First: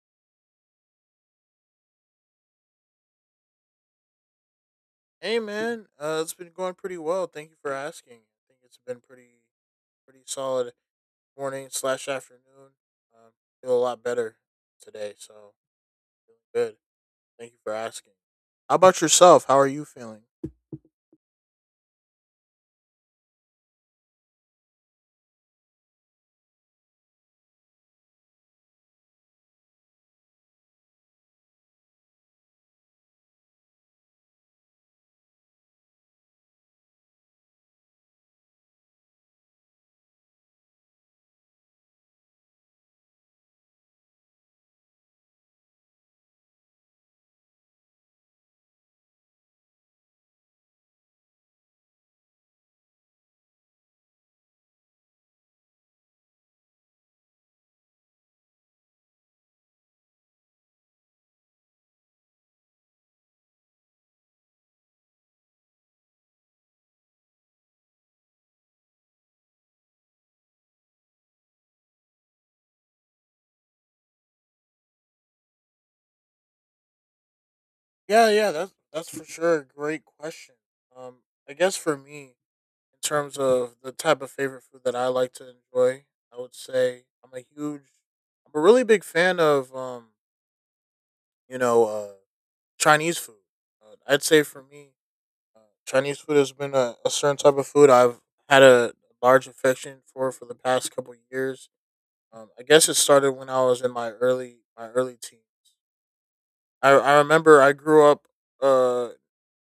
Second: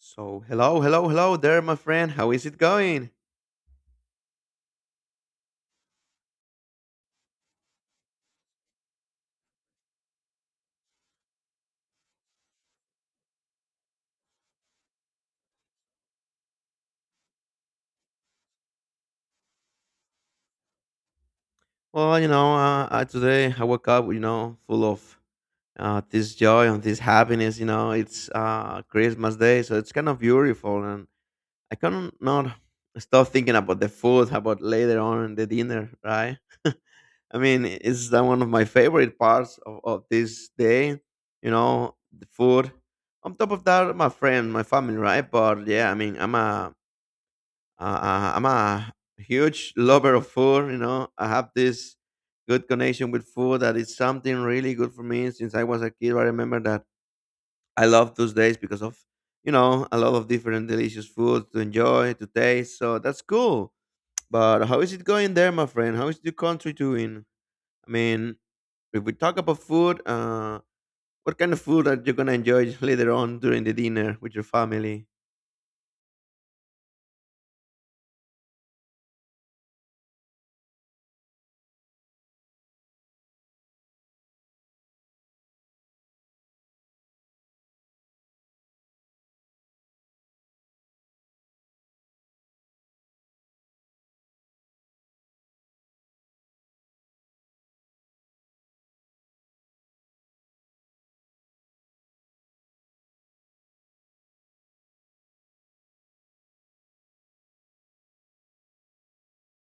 So, hello, hello, hello there, my friend. How is it going? Hey man, it's been going pretty well. Thank you for asking. I think it's been pretty solid morning slash afternoon. Um, feel a lot better today, so feeling good. Thank you for asking. How about yourself? How are you feeling? Well, you know, today I woke up, you know, full of this joy and this happiness. You know, it's Christmas Day, so it's kind of beautiful, and I cannot stop thinking about the food, about later on the dinner, right? I mean, it's the one of my favorite parts of this day. You know, the food. On top of that, my friend, my family, right? But yeah, I mean, I'm a huge lover of food. You know, I have this good connection with food that is something really good for me since I was a kid. I remember that I love those days because of, you know, a lot of different delicious food to enjoy to taste. So that's cool. But how is it going there, my friend? How is the country doing? I mean, if we talk about food, what kind of food are you gonna enjoy later on during the dinner with your family? Yeah, yeah, that's for sure a great question. Um, I guess for me, in terms of the type of favorite food that I like to enjoy, I would say I'm a really big fan of you know, uh, Chinese food. I'd say for me, Chinese food has been a certain type of food I've had a large affection for the past couple years. I guess it started when I was in my early teens. I remember I grew up uh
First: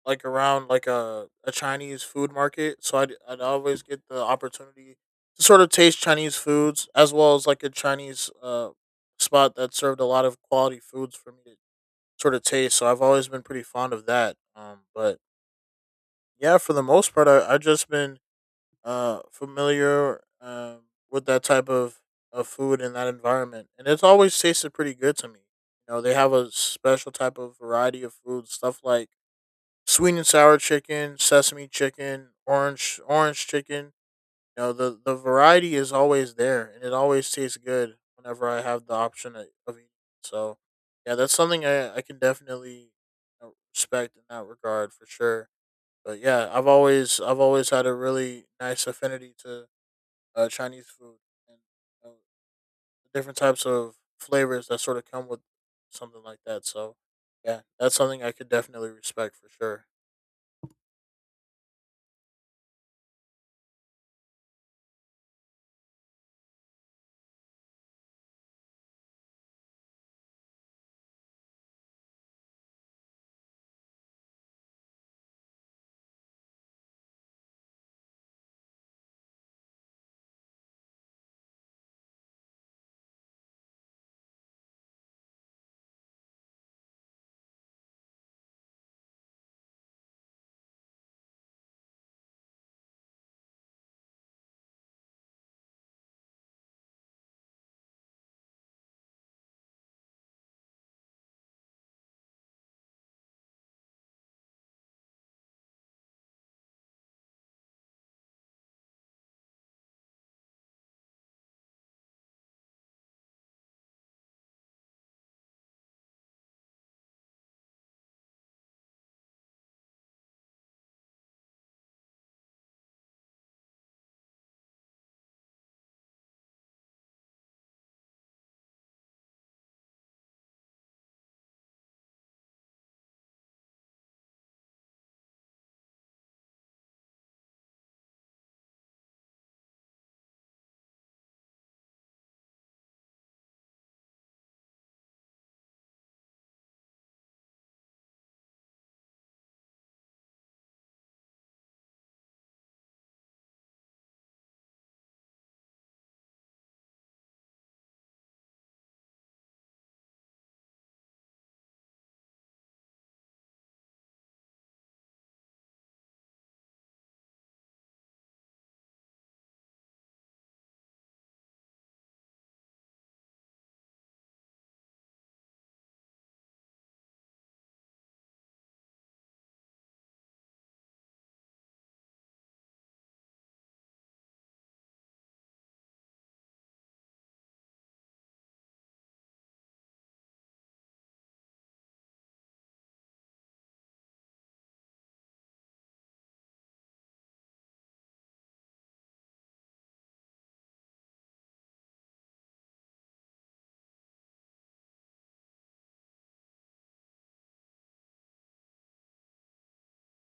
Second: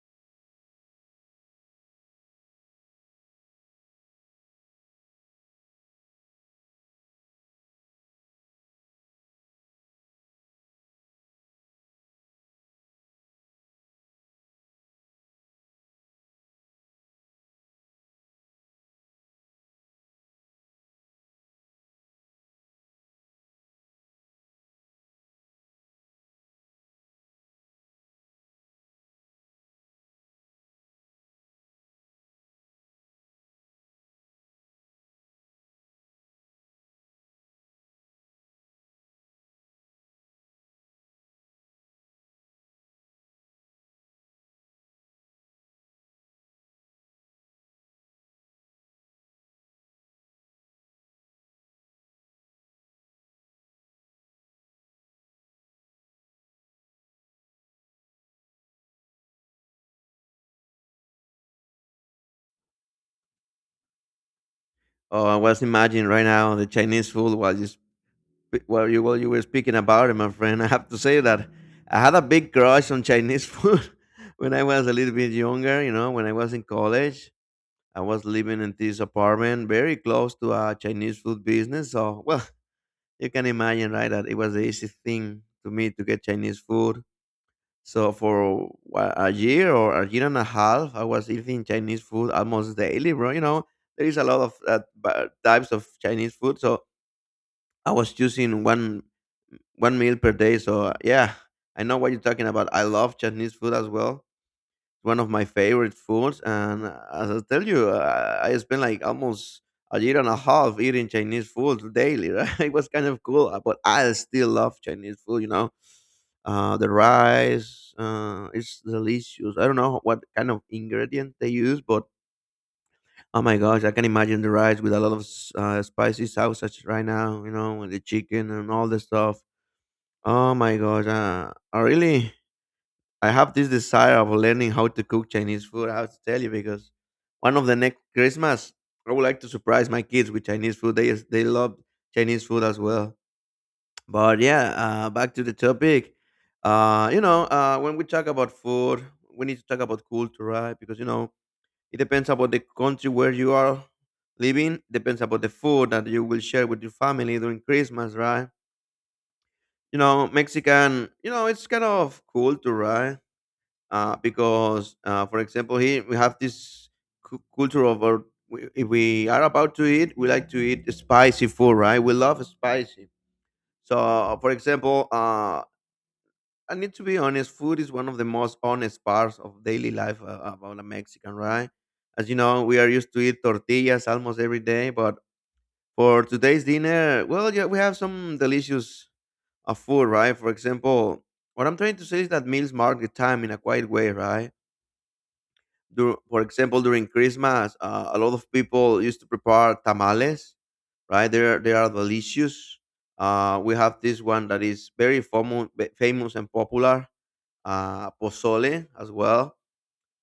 like around like a Chinese food market, so I'd always get the opportunity to sort of taste Chinese foods as well as like a Chinese spot that served a lot of quality foods for me to sort of taste. So I've always been pretty fond of that. But yeah, for the most part, I just been familiar with that type of food in that environment, and it's always tasted pretty good to me. You know, they have a special type of variety of food, stuff like sweet and sour chicken, sesame chicken, orange chicken. You know, the variety is always there, and it always tastes good whenever I have the option of eating. So yeah, that's something I can definitely, you know, respect in that regard for sure. But yeah, I've always had a really nice affinity to Chinese food and you the different types of flavors that sort of come with something like that. So, yeah, that's something I could definitely respect for sure. Oh, I was imagining right now the Chinese food was just. Well, you were speaking about it, my friend. I have to say that I had a big crush on Chinese food when I was a little bit younger. You know, when I was in college, I was living in this apartment very close to a Chinese food business. So, well, you can imagine, right, that it was the easy thing to me to get Chinese food. So for a year or a year and a half, I was eating Chinese food almost daily, bro. You know, there is a lot of types of Chinese food, so I was choosing one meal per day. So yeah, I know what you're talking about. I love Chinese food as well. It's one of my favorite foods, and as I tell you, I spent like almost a year and a half eating Chinese food daily. Right, it was kind of cool, but I still love Chinese food. You know, the rice, it's delicious. I don't know what kind of ingredient they use, but oh my gosh, I can imagine the rice with a lot of spicy sausage right now. You know, and the chicken and all the stuff. Oh my gosh. I really, I have this desire of learning how to cook Chinese food. I have to tell you because one of the next Christmas, I would like to surprise my kids with Chinese food. They love Chinese food as well. But yeah, back to the topic. You know, when we talk about food, we need to talk about culture, right? Because you know, it depends about the country where you are living. Depends about the food that you will share with your family during Christmas, right? You know, Mexican, you know, it's kind of culture, right? Because for example, here we have this culture of our, if we are about to eat, we like to eat spicy food, right? We love spicy. So for example, I need to be honest, food is one of the most honest parts of daily life about a Mexican, right? As you know, we are used to eat tortillas almost every day, but for today's dinner, well, yeah, we have some delicious of food, right? For example, what I'm trying to say is that meals mark the time in a quiet way, right? For example, during Christmas, a lot of people used to prepare tamales, right? They are delicious. We have this one that is very famous and popular, pozole as well.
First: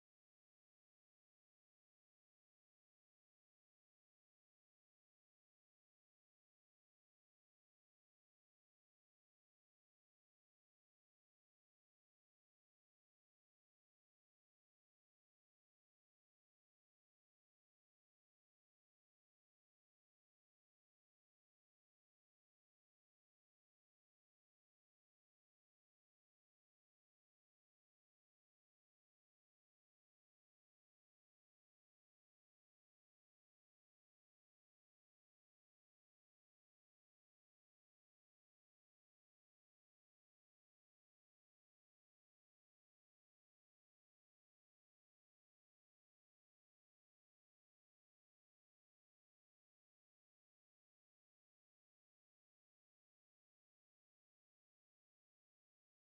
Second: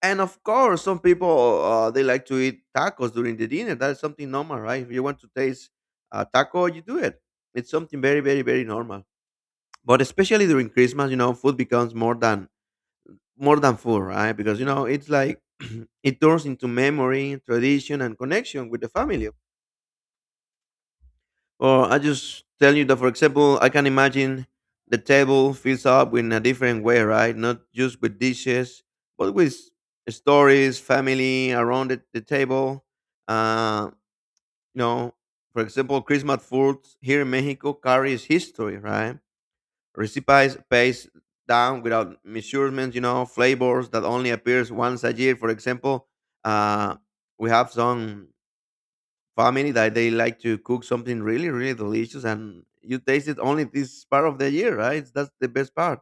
And of course, some people they like to eat tacos during the dinner. That is something normal, right? If you want to taste a taco, you do it. It's something very, very, very normal. But especially during Christmas, you know, food becomes more than food, right? Because you know, it's like it turns into memory, tradition, and connection with the family. Or I just tell you that, for example, I can imagine the table fills up in a different way, right? Not just with dishes, but with stories, family around the table. Uh, you know, for example, Christmas foods here in Mexico carries history, right? Recipes paste down without measurements, you know, flavors that only appears once a year. For example, uh, we have some family that they like to cook something really, really delicious, and you taste it only this part of the year, right? That's the best part.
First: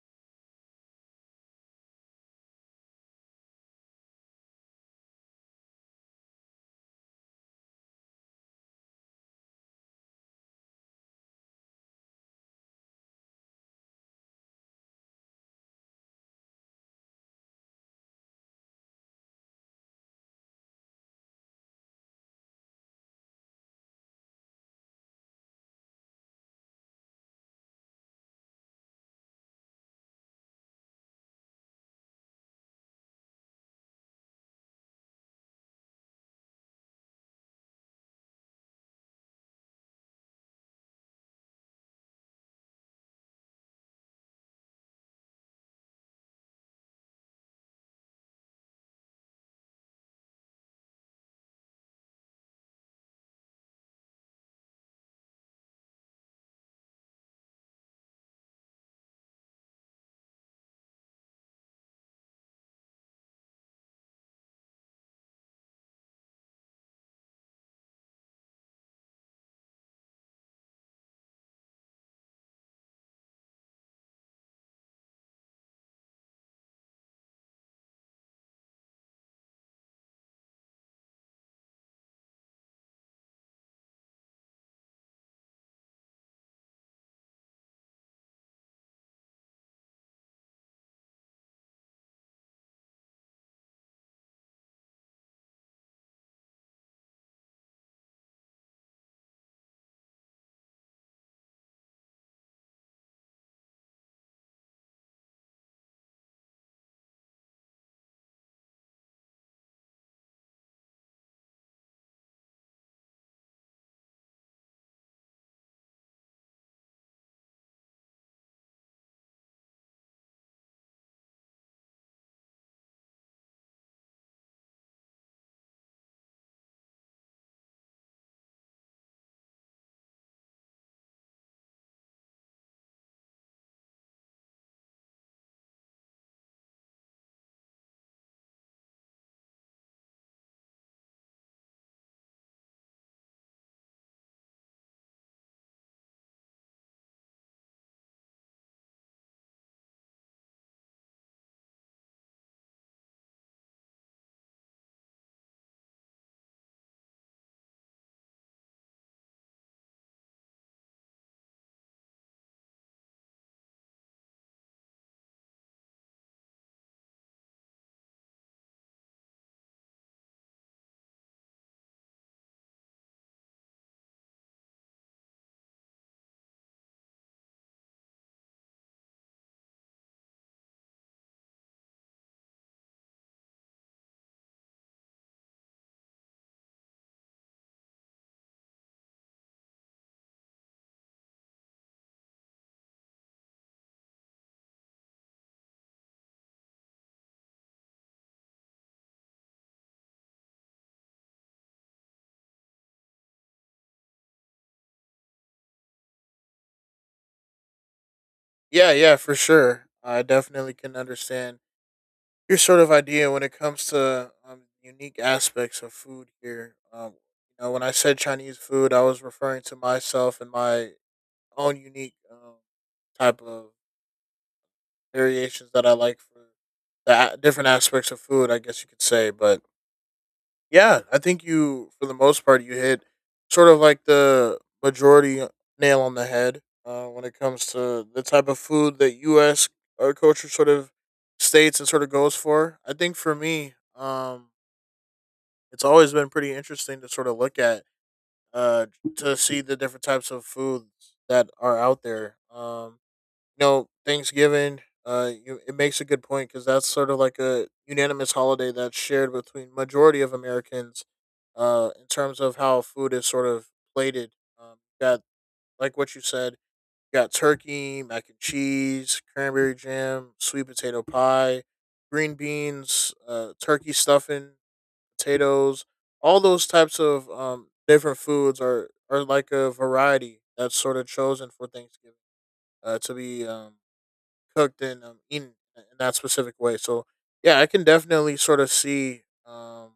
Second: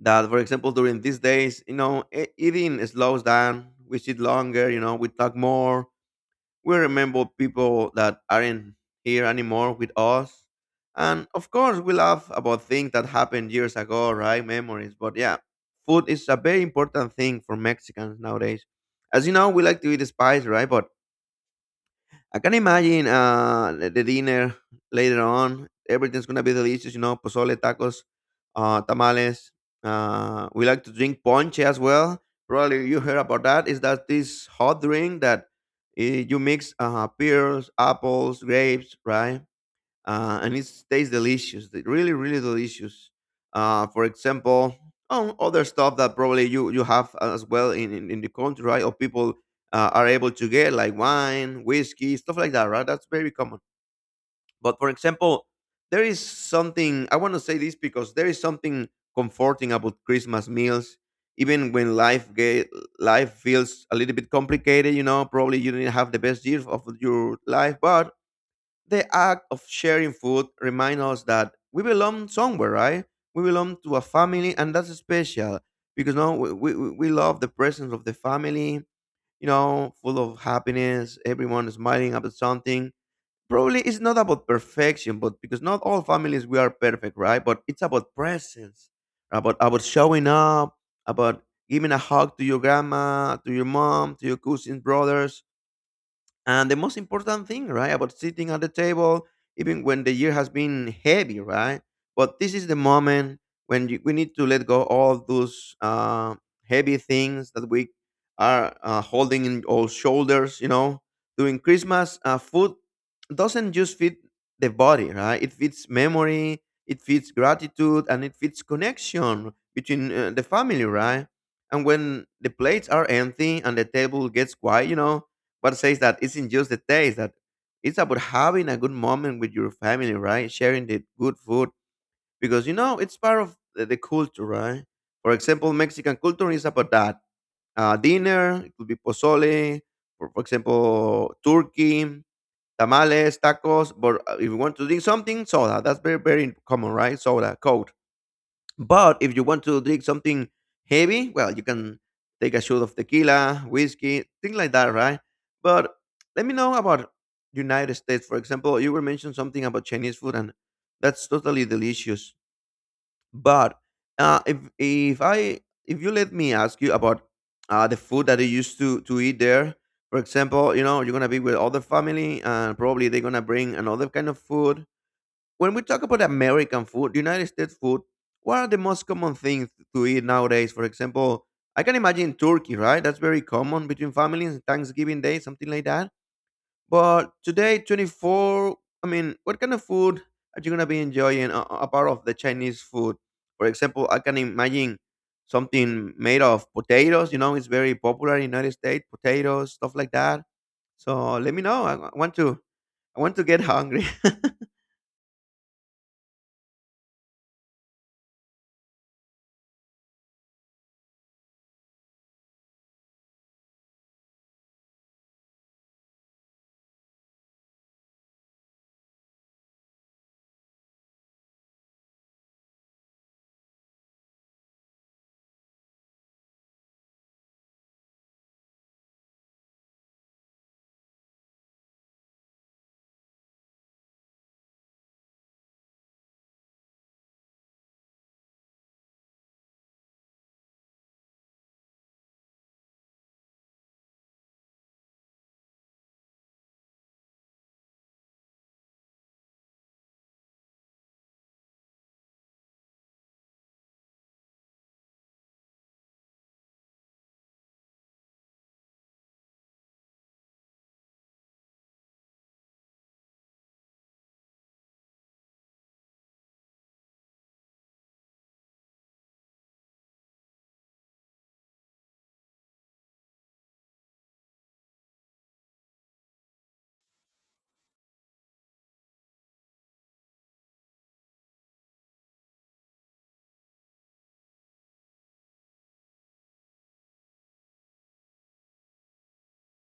That, for example, during these days, you know, eating slows down. We sit longer, you know, we talk more, we remember people that aren't here anymore with us. And of course, we laugh about things that happened years ago, right? Memories. But yeah, food is a very important thing for Mexicans nowadays. As you know, we like to eat spice, right? But I can imagine the dinner later on. Everything's gonna be delicious, you know, pozole, tacos, tamales. We like to drink ponche as well. Probably you heard about that. Is that this hot drink that you mix pears, apples, grapes, right? And it tastes delicious. Really, really delicious. For example, oh, other stuff that probably you have as well in in the country, right? Or people are able to get like wine, whiskey, stuff like that, right? That's very common. But for example, there is something I want to say this because there is something comforting about Christmas meals. Even when life feels a little bit complicated, you know, probably you didn't have the best year of your life, but the act of sharing food reminds us that we belong somewhere, right? We belong to a family, and that's special because no, we love the presence of the family, you know, full of happiness, everyone is smiling about something. Probably it's not about perfection, but because not all families we are perfect, right? But it's about presence, about showing up, about giving a hug to your grandma, to your mom, to your cousins, brothers, and the most important thing, right, about sitting at the table, even when the year has been heavy, right? But this is the moment when we need to let go all those heavy things that we are holding in our shoulders, you know. During Christmas, food doesn't just fit the body, right? It fits memory, it fits gratitude, and it fits connection between the family, right? And when the plates are empty and the table gets quiet, you know, what says that it's in just the taste that it's about having a good moment with your family, right? Sharing the good food because you know it's part of the culture, right? For example, Mexican culture is about that dinner. It could be pozole, or for example, turkey, tamales, tacos. But if you want to drink something, soda. That's very very common, right? Soda, Coke. But if you want to drink something heavy, well, you can take a shot of tequila, whiskey, things like that, right? But let me know about United States, for example. You were mentioning something about Chinese food, and that's totally delicious. But uh, if if I if you let me ask you about the food that they used to eat there, for example, you know you're gonna be with other family, and probably they're gonna bring another kind of food when we talk about American food, United States food, what are the most common things to eat nowadays? For example, I can imagine turkey, right? That's very common between families, Thanksgiving Day, something like that. But today, 24th, I mean, what kind of food are you going to be enjoying apart of the Chinese food? For example, I can imagine something made of potatoes. You know, it's very popular in United States, potatoes, stuff like that. So let me know. I want to, I want to get hungry. Yeah, yeah, for sure. I definitely can understand your sort of idea when it comes to unique aspects of food here. You know, when I said Chinese food, I was referring to myself and my own unique type of variations that I like for the a- different aspects of food, I guess you could say. But yeah, I think you, for the most part, you hit sort of like the majority nail on the head when it comes to the type of food that U.S. our culture sort of states and sort of goes for. I think for me, it's always been pretty interesting to sort of look at uh, to see the different types of foods that are out there. You know, Thanksgiving. You, it makes a good point because that's sort of like a unanimous holiday that's shared between majority of Americans. In terms of how food is sort of plated, um, got like what you said, got turkey, mac and cheese, cranberry jam, sweet potato pie, green beans, turkey stuffing, potatoes. All those types of different foods are like a variety that's sort of chosen for Thanksgiving to be cooked and eaten in that specific way. So yeah, I can definitely sort of see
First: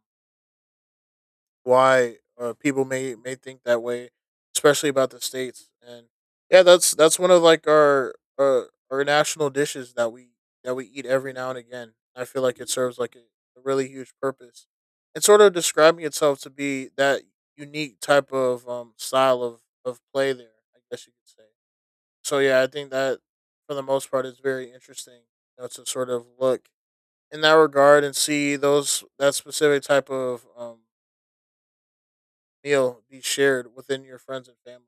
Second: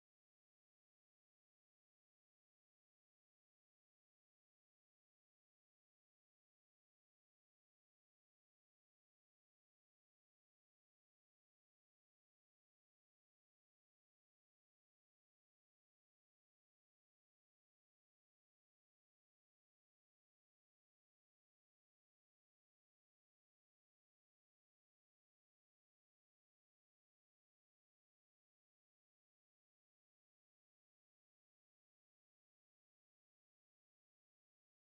why people may think that way, especially about the states. And yeah, that's one of like our national dishes that we eat every now and again. I feel like it serves like a really huge purpose. It's sort of describing itself to be that unique type of style of play there, I guess you could say. So yeah, I think that for the most part it's very interesting, you know, to sort of look in that regard and see those that specific type of meal be shared within your friends and family.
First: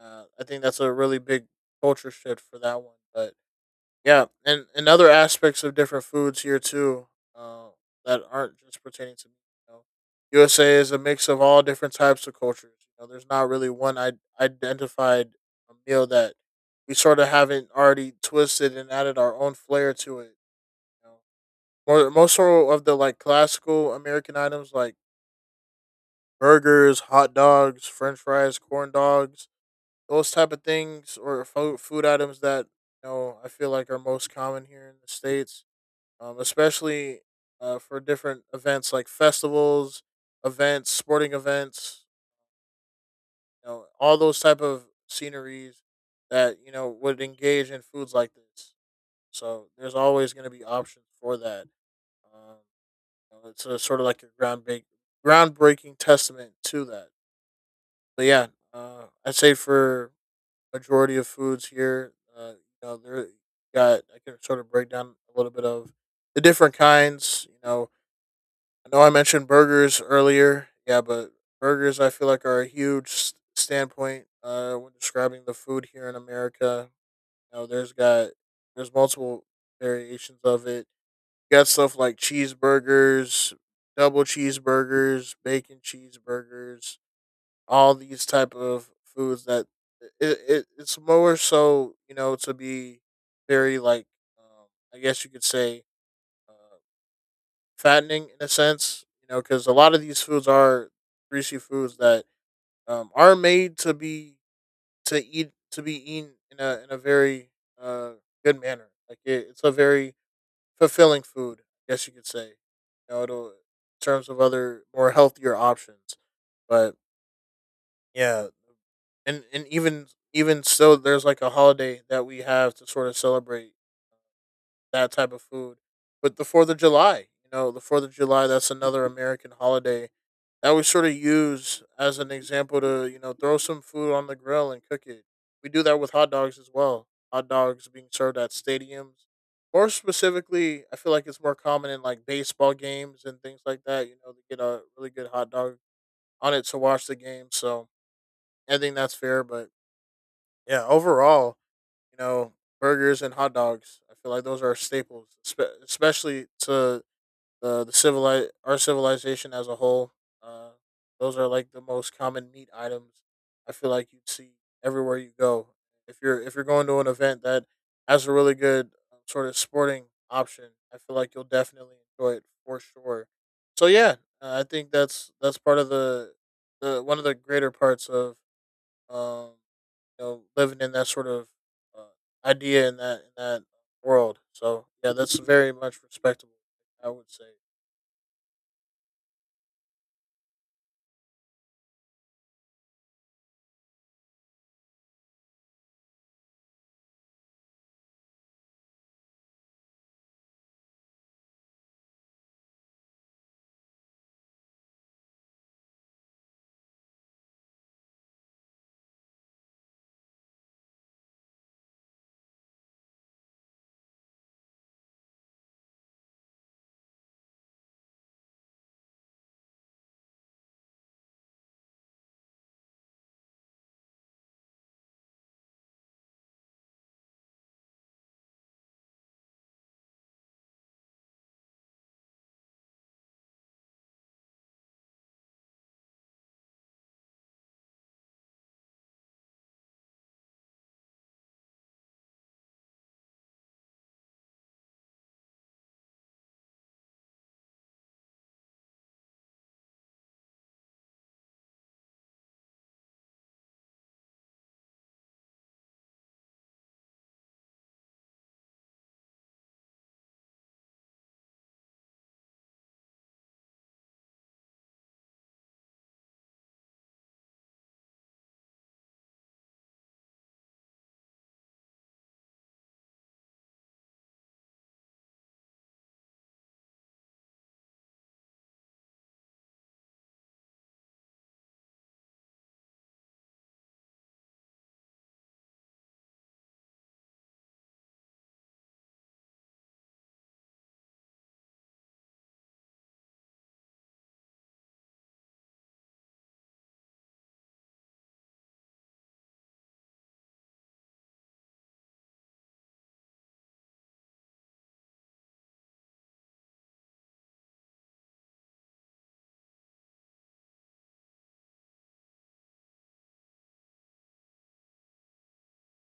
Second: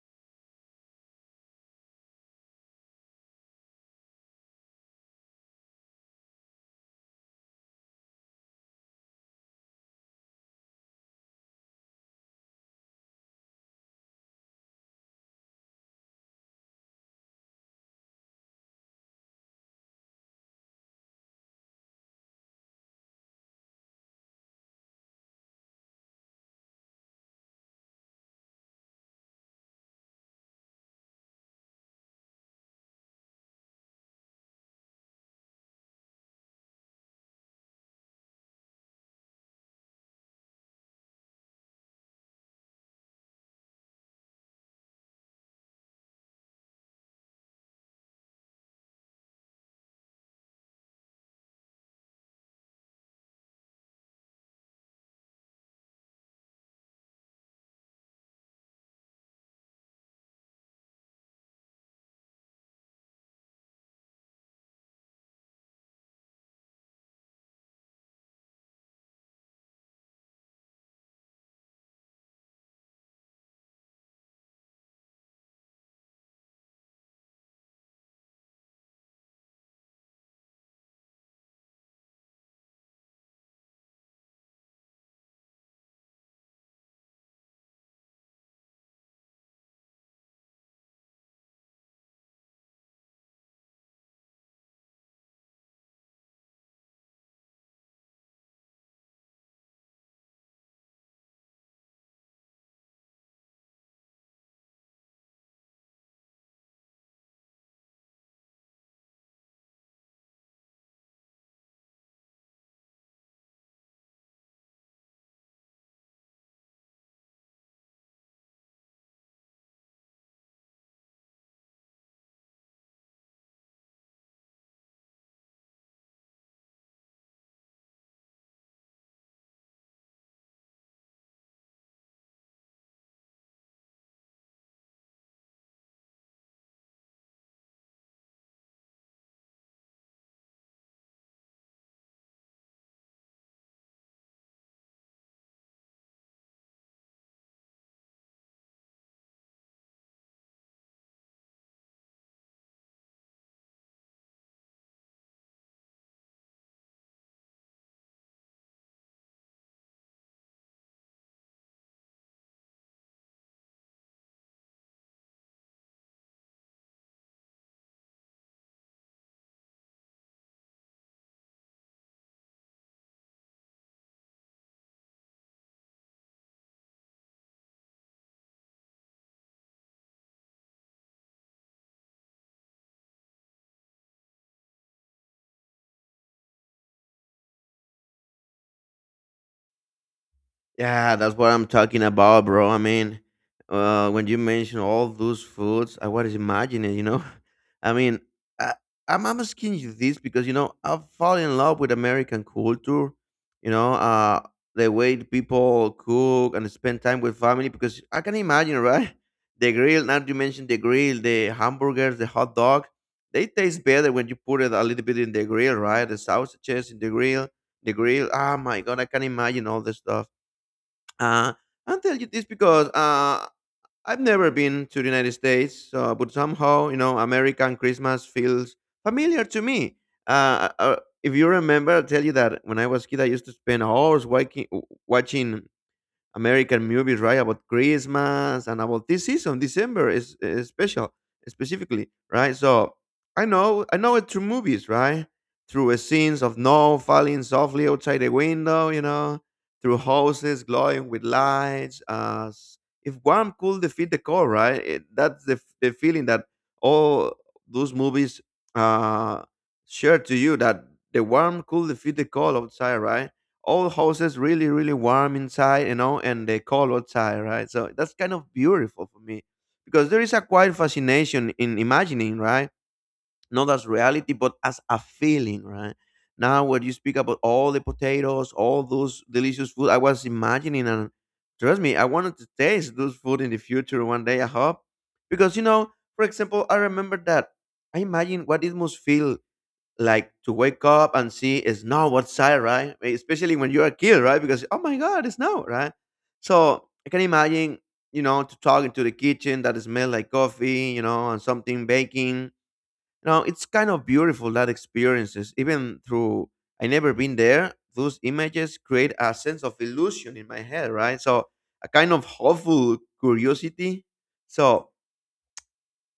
I think that's a really big culture shift for that one. But yeah, and other aspects of different foods here too, uh, that aren't just pertaining to me. You know, USA is a mix of all different types of cultures. You know, there's not really one identified a meal that we sort of haven't already twisted and added our own flair to it. You know, more most sort of the like classical American items like burgers, hot dogs, French fries, corn dogs, those type of things, or food items that you know I feel like are most common here in the states, especially for different events like festivals, events, sporting events, you know, all those type of sceneries that you know would engage in foods like this. So there's always going to be options for that. Um, you know, it's sort of like a groundbreaking testament to that. But yeah, I'd say for majority of foods here, uh, you know, there got I can sort of break down a little bit of the different kinds. You know I mentioned burgers earlier. Yeah, but burgers I feel like are a huge standpoint when describing the food here in America. You know, there's multiple variations of it. You got stuff like cheeseburgers, double cheeseburgers, bacon cheeseburgers, all these type of foods that it's more so you know to be very like um, I guess you could say. uh fattening in a sense, you know, because a lot of these foods are greasy foods that are made to be to be eaten in a very uh, good manner. Like it, it's a very fulfilling food, I guess you could say. You know, it'll, in terms of other more healthier options, but yeah, and even even so, there's like a holiday that we have to sort of celebrate that type of food. But the 4th of July, you know, the 4th of July, that's another American holiday that we sort of use as an example to, you know, throw some food on the grill and cook it. We do that with hot dogs as well. Hot dogs being served at stadiums. More specifically, I feel like it's more common in like baseball games and things like that. You know, to get a really good hot dog on it to watch the game. So I think that's fair. But yeah, overall, you know, burgers and hot dogs. I feel like those are staples, especially to our civilization as a whole. Uh, those are like the most common meat items. I feel like you'd see everywhere you go. If you're going to an event that has a really good sort of sporting option, I feel like you'll definitely enjoy it for sure. So yeah, I think that's part of the one of the greater parts of um you know, living in that sort of idea in that world. So yeah, that's very much respectable. I would say. Yeah, that's what I'm talking about, bro. I mean, when you mention all those foods, I was imagining, you know. I mean, I, I'm asking you this because, you know, I've fallen in love with American culture, you know, the way the people cook and spend time with family because I can imagine, right? The grill, now you mentioned the grill, the hamburgers, the hot dog, they taste better when you put it a little bit in the grill, right? The sausages in the grill, the grill. Oh my God, I can imagine all this stuff. uh, I tell you this because I've never been to the United States, so, but somehow you know American Christmas feels familiar to me. Uh, uh, if you remember, I'll tell you that when I was kid, I used to spend hours watching American movies, right? About Christmas and about this season, December is special, specifically, right? So I know it through movies, right? Through scenes of snow falling softly outside the window, you know, through houses glowing with lights. If warm could defeat the cold, right? That's the, the feeling that all those movies uh, share to you, that the warm could defeat the cold outside, right? All houses really, really warm inside, you know, and they cold outside, right? So that's kind of beautiful for me, because there is a quiet fascination in imagining, right? Not as reality but as a feeling, right? Now when you speak about all the potatoes, all those delicious food, I was imagining, and trust me, I wanted to taste those food in the future one day, I hope. Because you know, for example, I remember that I imagine what it must feel like to wake up and see it's snow outside, right? Especially when you're a kid, right? Because oh my god, it's snow, right? So I can imagine, you know, to talk into the kitchen that smell like coffee, you know, and something baking. You know, it's kind of beautiful that experiences. Even through I never been there, those images create a sense of illusion in my head, right? So a kind of hopeful curiosity. So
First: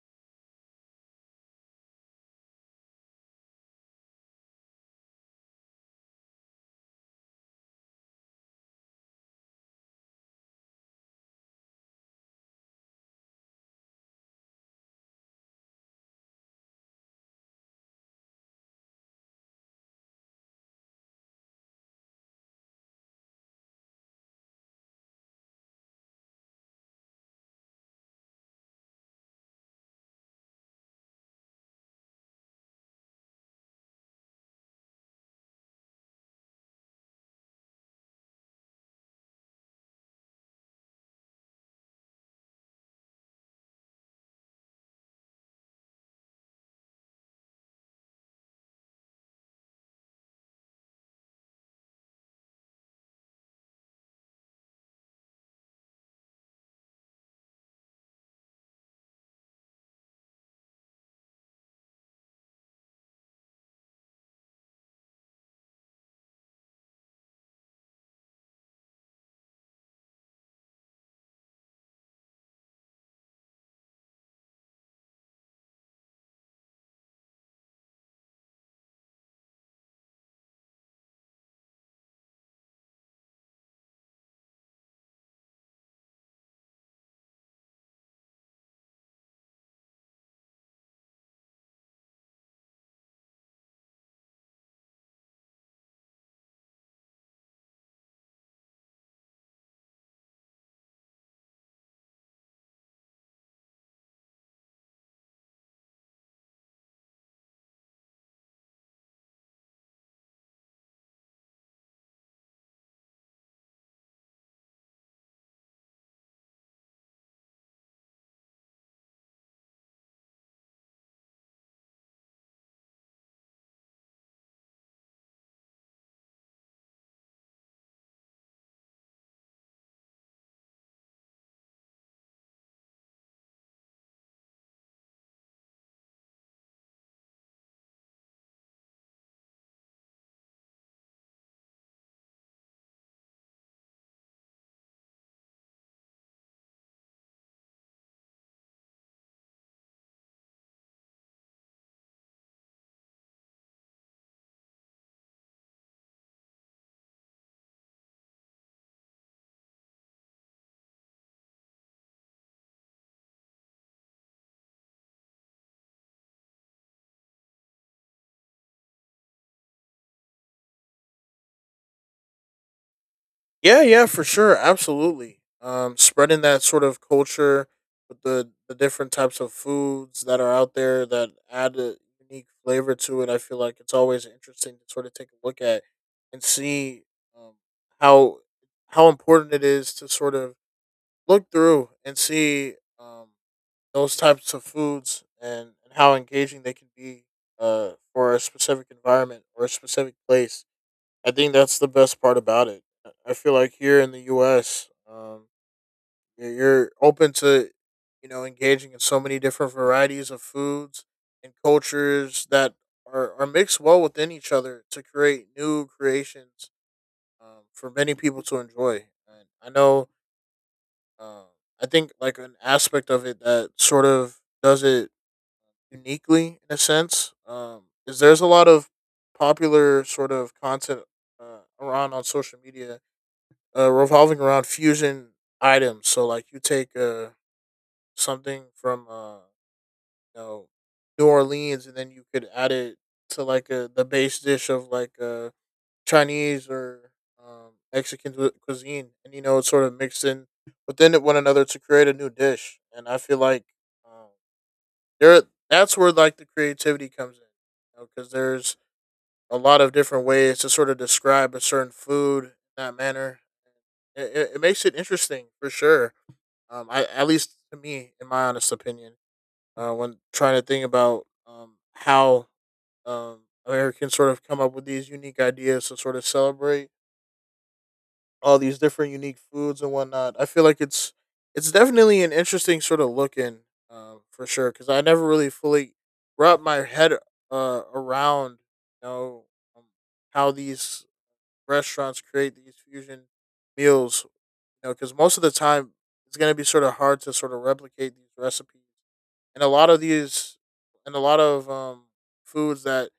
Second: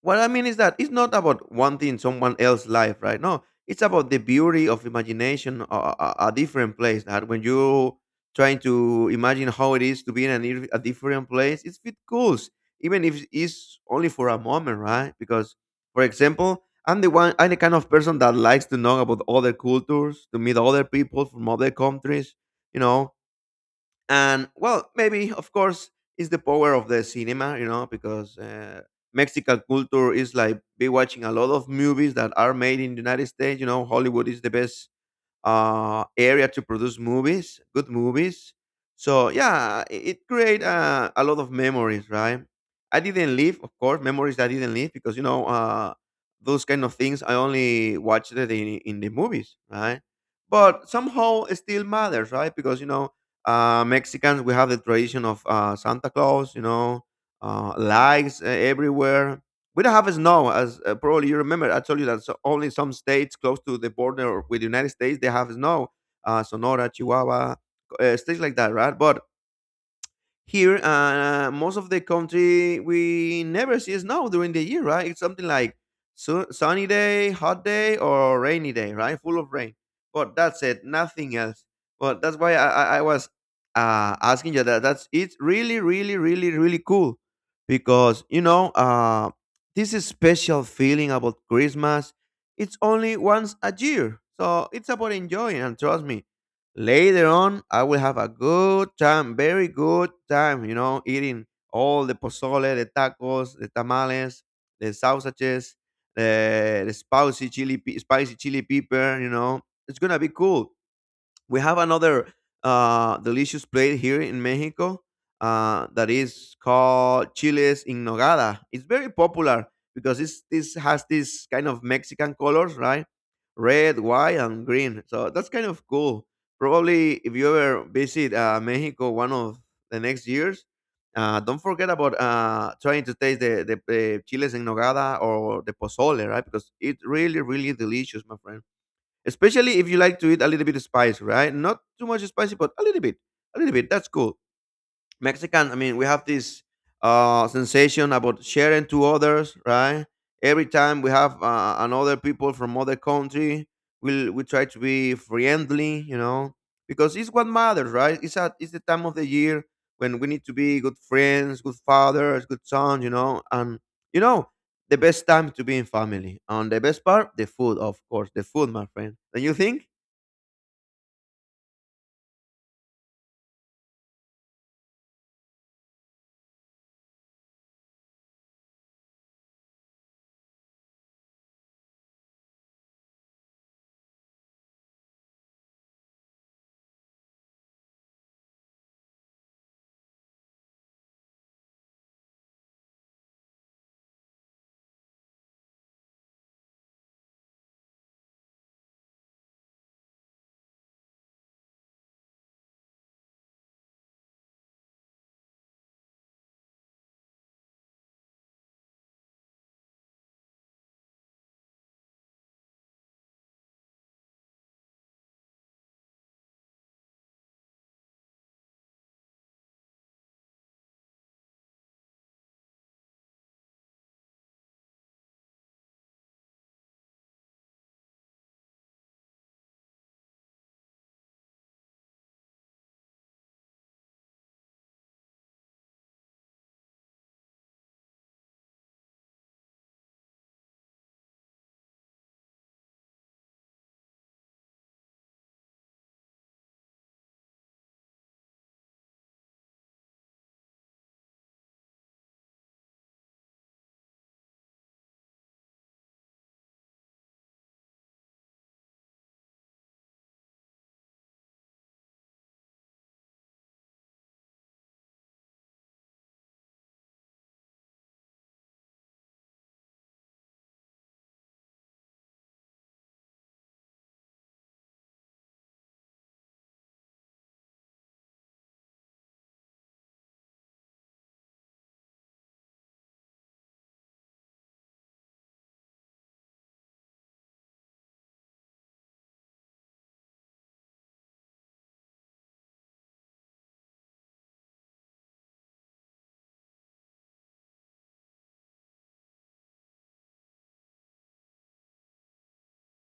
what I mean is that it's not about wanting someone else's life, right? No, it's about the beauty of imagination, a different place. That when you trying to imagine how it is to be in a different place, it's bit cool, even if it's only for a moment, right? Because, for example, I'm the kind of person that likes to know about other cultures, to meet other people from other countries, you know. And well, maybe of course it's the power of the cinema, you know, because Mexican culture is like be watching a lot of movies that are made in the United States. You know, Hollywood is the best area to produce movies, good movies. So yeah, it create a lot of memories, right? I didn't live, of course, memories I didn't live, because you know those kind of things. I only watched it in the movies, right? But somehow it still matters, right? Because Mexicans, we have the tradition of Santa Claus, you know, lights everywhere. We don't have snow, as probably you remember I told you that, so only some states close to the border with the United States, they have snow. Sonora, Chihuahua, states like that, right? But here, most of the country, we never see snow during the year, right? It's something like sunny day, hot day, or rainy day, right? Full of rain. But that's it, nothing else. But that's why I was asking you that. That's, it's really, really, really, really cool, because you know this is special feeling about Christmas. It's only once a year, so it's about enjoying. And trust me, later on, I will have a good time, very good time, you know, eating all the pozole, the tacos, the tamales, the sausages, the spicy chili, spicy chili pepper, you know. It's gonna be cool. We have another delicious plate here in Mexico that is called chiles in nogada. It's very popular because this has this kind of Mexican colors, right? Red, white, and green. So that's kind of cool. Probably if you ever visit Mexico one of the next years, don't forget about trying to taste the chiles en nogada or the pozole, right? Because it's really, really delicious, my friend, especially if you like to eat a little bit of spice, right? Not too much spicy, but a little bit, a little bit. That's cool. Mexican, I mean, we have this sensation about sharing to others, right? Every time we have another people from other country, we try to be friendly, you know, because it's what matters, right? It's the time of the year when we need to be good friends, good fathers, good sons, you know. And you know, the best time to be in family. And the best part, the food, of course, the food, my friend. Don't you think? Yeah, yeah, for sure, absolutely. Spreading that sort of culture with the different types of foods that are out there that add a unique flavor to it. I feel like it's always interesting to sort of take a look at and see um, how how important it is to sort of look through and see um, those types of foods and how engaging they can be for a specific environment or a specific place. I think that's the best part about it. I feel like here in the U.S., you're open to, you know, engaging in so many different varieties of foods and cultures that are mixed well within each other to create new creations for many people to enjoy. And I know, um, I think like an aspect of it that sort of does it uniquely in a sense. Is there's a lot of popular sort of content around on social media revolving around fusion items. So like you take something from you know New Orleans, and then you could add it to like the base dish of like Chinese or Mexican cuisine, and you know it's sort of mixed in within it one another to create a new dish. And I feel like. Um, there that's where like the creativity comes in because you know, there's a lot of different ways to sort of describe a certain food in that manner. It makes it interesting for sure. I, at least to me in my honest opinion, when trying to think about how um americans sort of come up with these unique ideas to sort of celebrate all these different unique foods and whatnot. I feel like it's definitely an interesting sort of look in, for sure, because I never really fully wrapped my head, around, you know um, how these restaurants create these fusion meals. You know, because most of the time it's going to be sort of hard to sort of replicate these recipes and a lot of these and a lot of foods that,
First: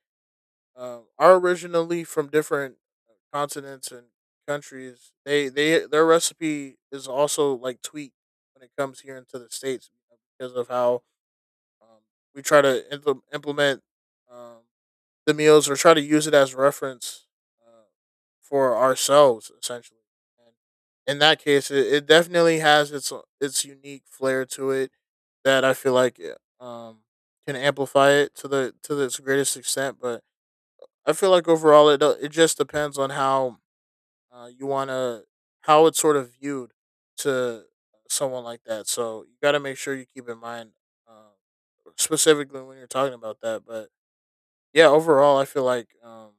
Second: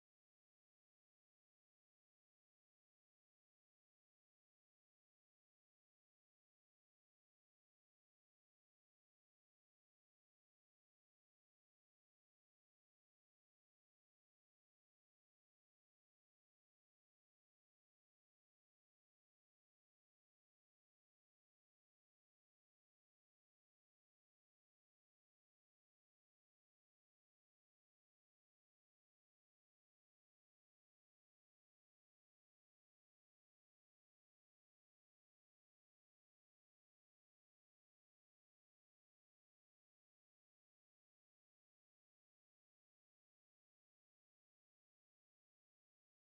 are originally from different, continents and countries. They their recipe is also like tweaked when it comes here into the states, you know, because of how, um, we try to implement, um, the meals or try to use it as reference, uh, for ourselves essentially. And in that case, it definitely has its unique flair to it that I feel like, um, can amplify it to the to its greatest extent. But I feel like overall it it just depends on how, you want to, how it's sort of viewed to someone like that. So you got to make sure you keep in mind, uh, specifically when you're talking about that. But yeah, overall, I feel like,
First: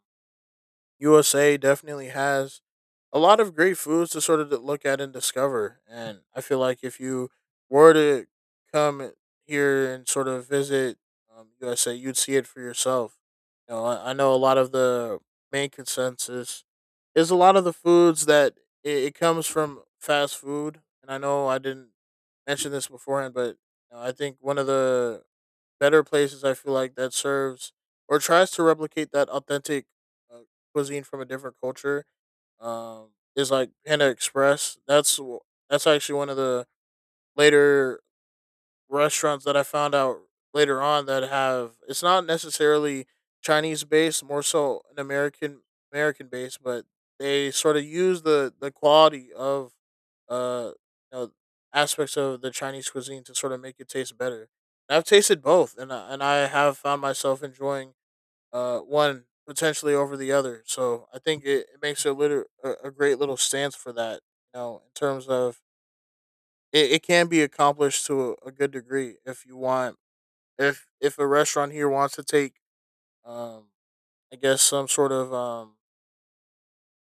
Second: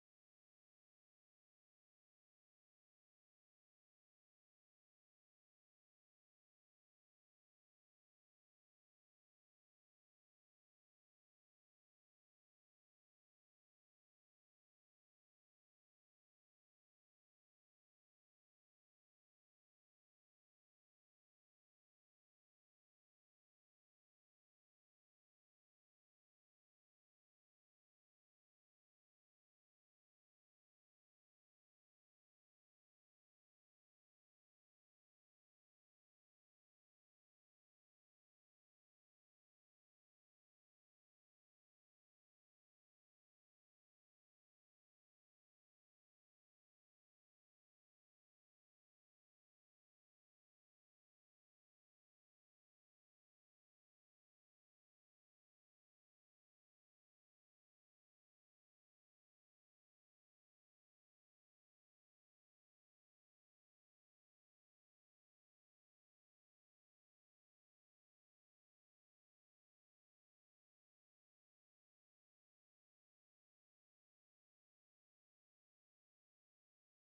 USA definitely has a lot of great foods to sort of look at and discover. And I feel like if you were to come here and sort of visit, USA, you'd see it for yourself. You know, I know a lot of the main consensus is a lot of the foods that it comes from fast food. And I know I didn't mention this beforehand, but you know, I think one of the better places I feel like that serves or tries to replicate that authentic, uh, cuisine from a different culture, um, is like Panda Express. That's actually one of the later restaurants that I found out later on that have, it's not necessarily Chinese based, more so an American, American based, but they sort of use the quality of, uh you know, aspects of the Chinese cuisine to sort of make it taste better. And I've tasted both, and I have found myself enjoying, one potentially over the other. So I think it makes a little a great little stance for that, you know, in terms of, it can be accomplished to a good degree. If you want, if a restaurant here wants to take, um I guess some sort of,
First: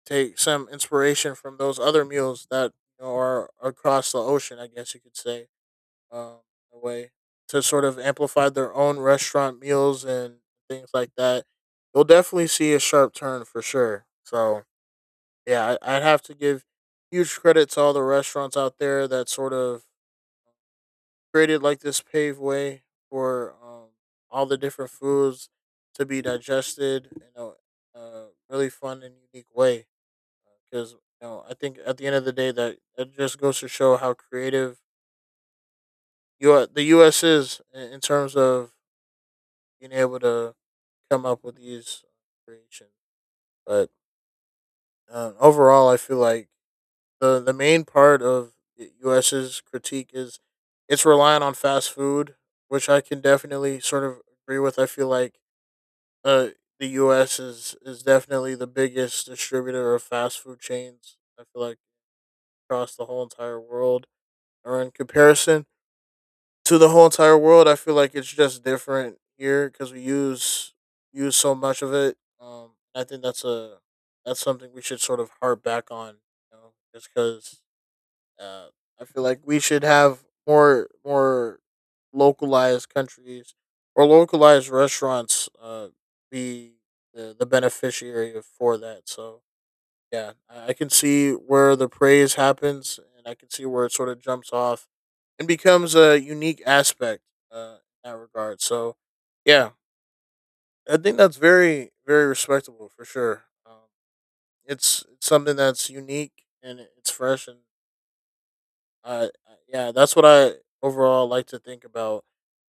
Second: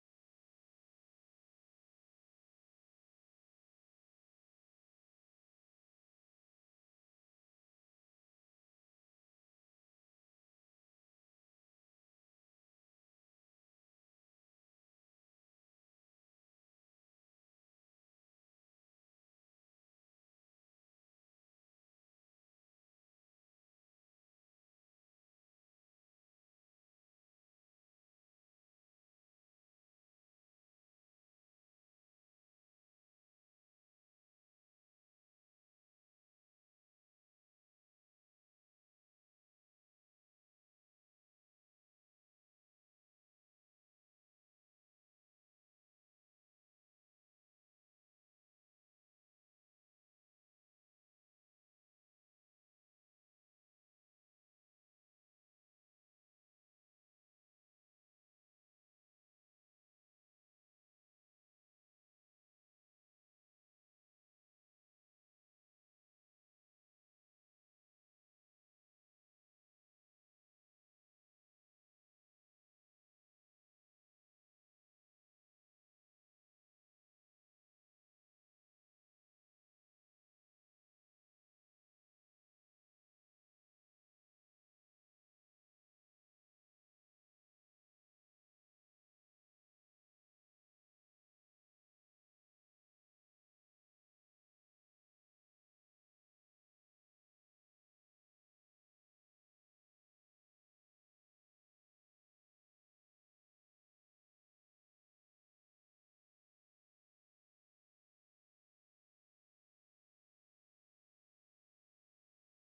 take some inspiration from those other meals that, you know, are across the ocean, I guess you could say, um in a way, to sort of amplify their own restaurant meals and things like that, you'll definitely see a sharp turn for sure. So yeah, I'd have to give huge credit to all the restaurants out there that sort of created like this paved way for, all the different foods to be digested in really fun and unique way. Because you know, I think at the end of the day, that just goes to show how creative you are, the U.S. is, in terms of being able to come up with these creations. But, overall, I feel like the main part of the US's critique is it's relying on fast food, which I can definitely sort of agree with. I feel like, uh the US is definitely the biggest distributor of fast food chains. I feel like across the whole entire world, or in comparison to the whole entire world, I feel like it's just different here, cuz we use so much of it. I think that's a that's something we should sort of harp back on, you know, just cuz, uh, I feel like we should have more localized countries or localized restaurants, be the beneficiary for that. So yeah, I can see where the praise happens, and I can see where it sort of jumps off and becomes a unique aspect, uh, in that regard. So yeah, I think that's very respectable for sure. It's something that's unique and it's fresh. And yeah, that's what I overall like to think about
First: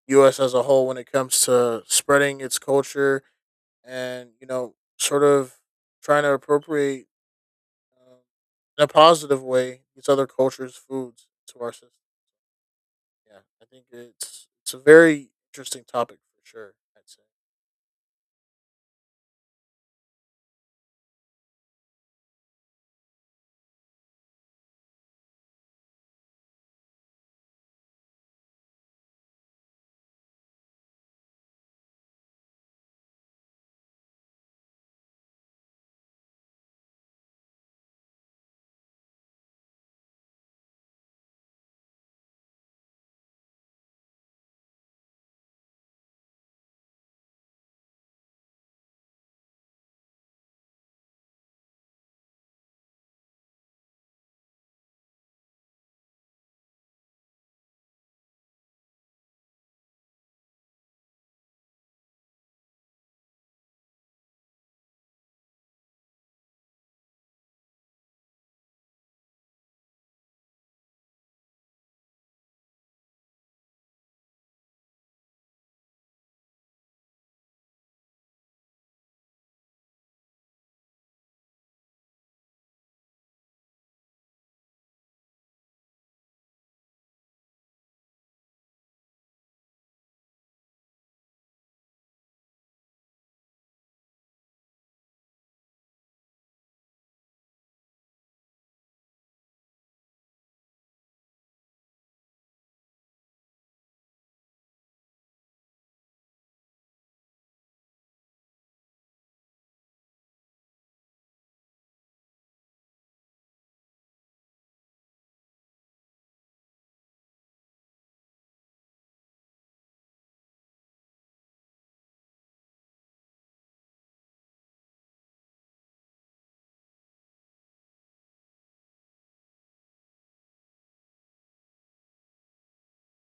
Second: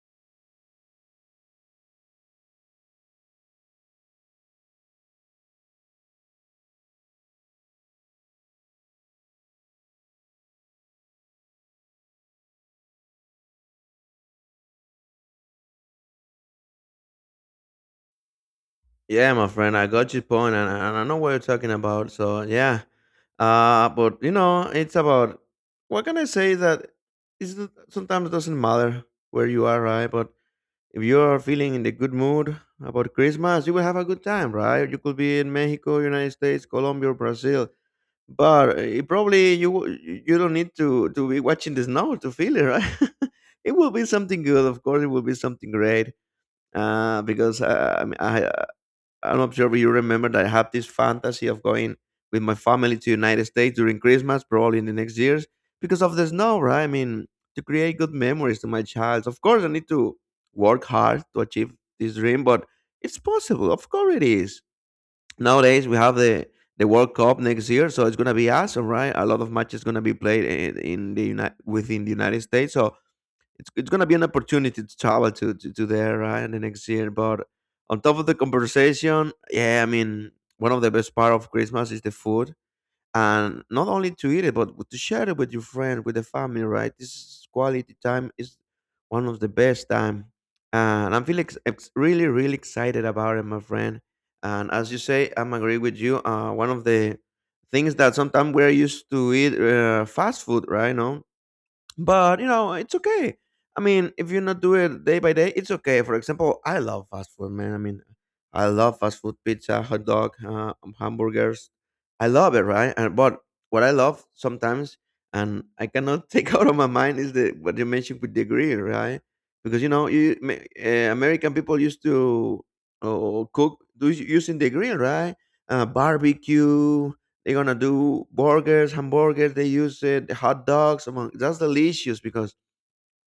U.S. as a whole when it comes to spreading its culture, and you know, sort of trying to appropriate, um, in a positive way, these other cultures' foods to our system. Yeah, I think it's a very interesting topic for sure, I'd say. Yeah, my friend, I got your point, and I know what you're talking about. So yeah, but you know, it's about what can I say, that is, sometimes doesn't matter where you are, right? But if you're feeling in the good mood about Christmas, you will have a good time, right? You could be in Mexico, United States, Colombia, or Brazil, but it probably you you don't need to be watching the snow to feel it, right? It will be something good, of course. It will be something great, because I mean, I am not sure if you remember that I have this fantasy of going with my family to United States during Christmas, probably in the next years, because of the snow, right? I mean, to create good memories to my child. Of course, I need to work hard to achieve this dream, but it's possible. Of course, it is. Nowadays, we have the World Cup next year, so it's gonna be awesome, right? A lot of matches gonna be played in the United within the United States, so it's gonna be an opportunity to travel to there, right, in the next year. But on top of the conversation, yeah, I mean, one of the best part of Christmas is the food, and not only to eat it, but to share it with your friend, with the family, right? This is quality time, is one of the best time, and I'm feeling really, really excited about it, my friend. And as you say, I'm agree with you. One of the things that sometimes we're used to eat fast food, right? No, but you know, it's okay. I mean, if you not do it day by day, it's okay. For example, I love fast food, man. I mean, I love fast food, pizza, hot dog, hamburgers. I love it, right? And but what I love sometimes, and I cannot take out of my mind, is the what you mentioned with the grill, right? Because you know, you American people used to using the grill, right? Barbecue, they're gonna do burgers, hamburgers. They use it, hot dogs. Among that's delicious because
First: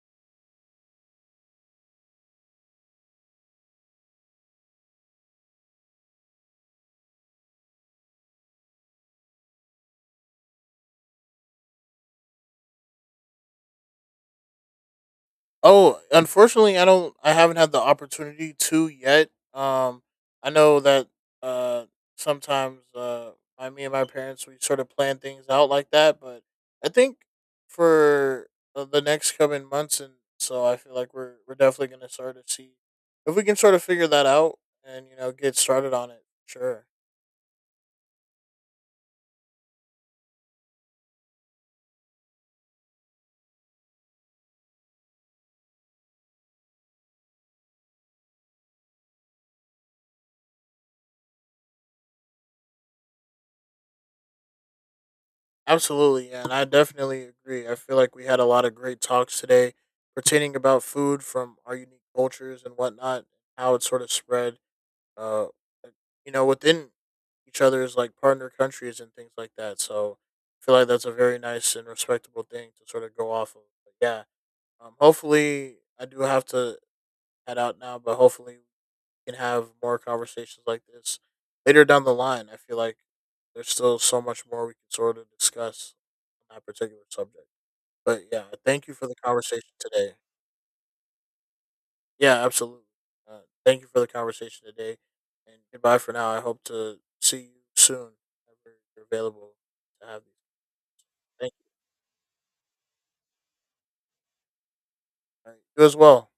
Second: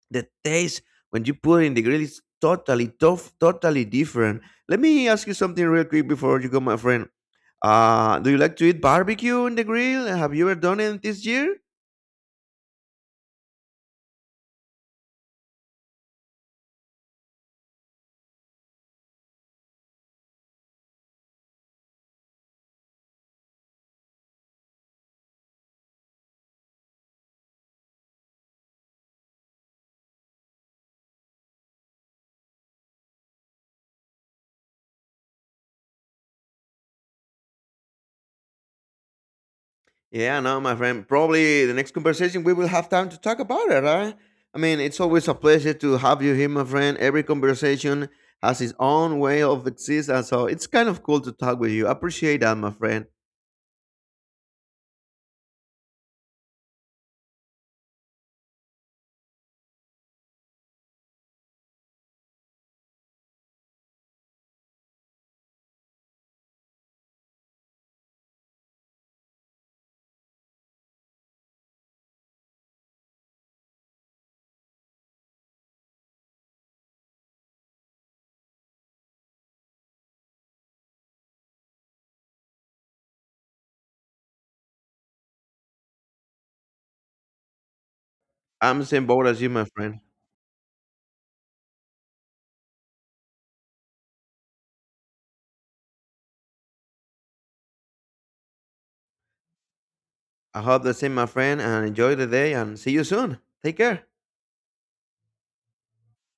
the taste when you put it in the grill is totally tough, totally different. Let me ask you something real quick before you go, my friend. Do you like to eat barbecue in the grill? Have you ever done it this year? Oh, unfortunately, I don't. I haven't had the opportunity to yet. I know that, uh, sometimes, my me and my parents, we sort of plan things out like that, but I think for, the next coming months, and so I feel like we're definitely gonna start to see if we can sort of figure that out and you know get started on it. Sure. Yeah, no, my friend. Probably the next conversation we will have time to talk about it, right? I mean, it's always a pleasure to have you here, my friend. Every conversation has its own way of existence, so it's kind of cool to talk with you. Appreciate that, my friend. Absolutely, yeah, and I definitely agree. I feel like we had a lot of great talks today, pertaining about food from our unique cultures and whatnot, how it sort of spread, uh, you know, within each other's like partner countries and things like that. So I feel like that's a very nice and respectable thing to sort of go off of. But yeah, hopefully, I do have to head out now, but hopefully we can have more conversations like this later down the line. I feel like there's still so much more we can sort of discuss that particular subject. But yeah, I'm the thank you for same the boat as you, my conversation friend. today. Yeah, absolutely. Thank you for the conversation today, and goodbye for now. I hope to see you soon, whenever you're available to have these. I hope the same, my Thank friend, you. and enjoy the day and see you soon. Take care. All right. You as well.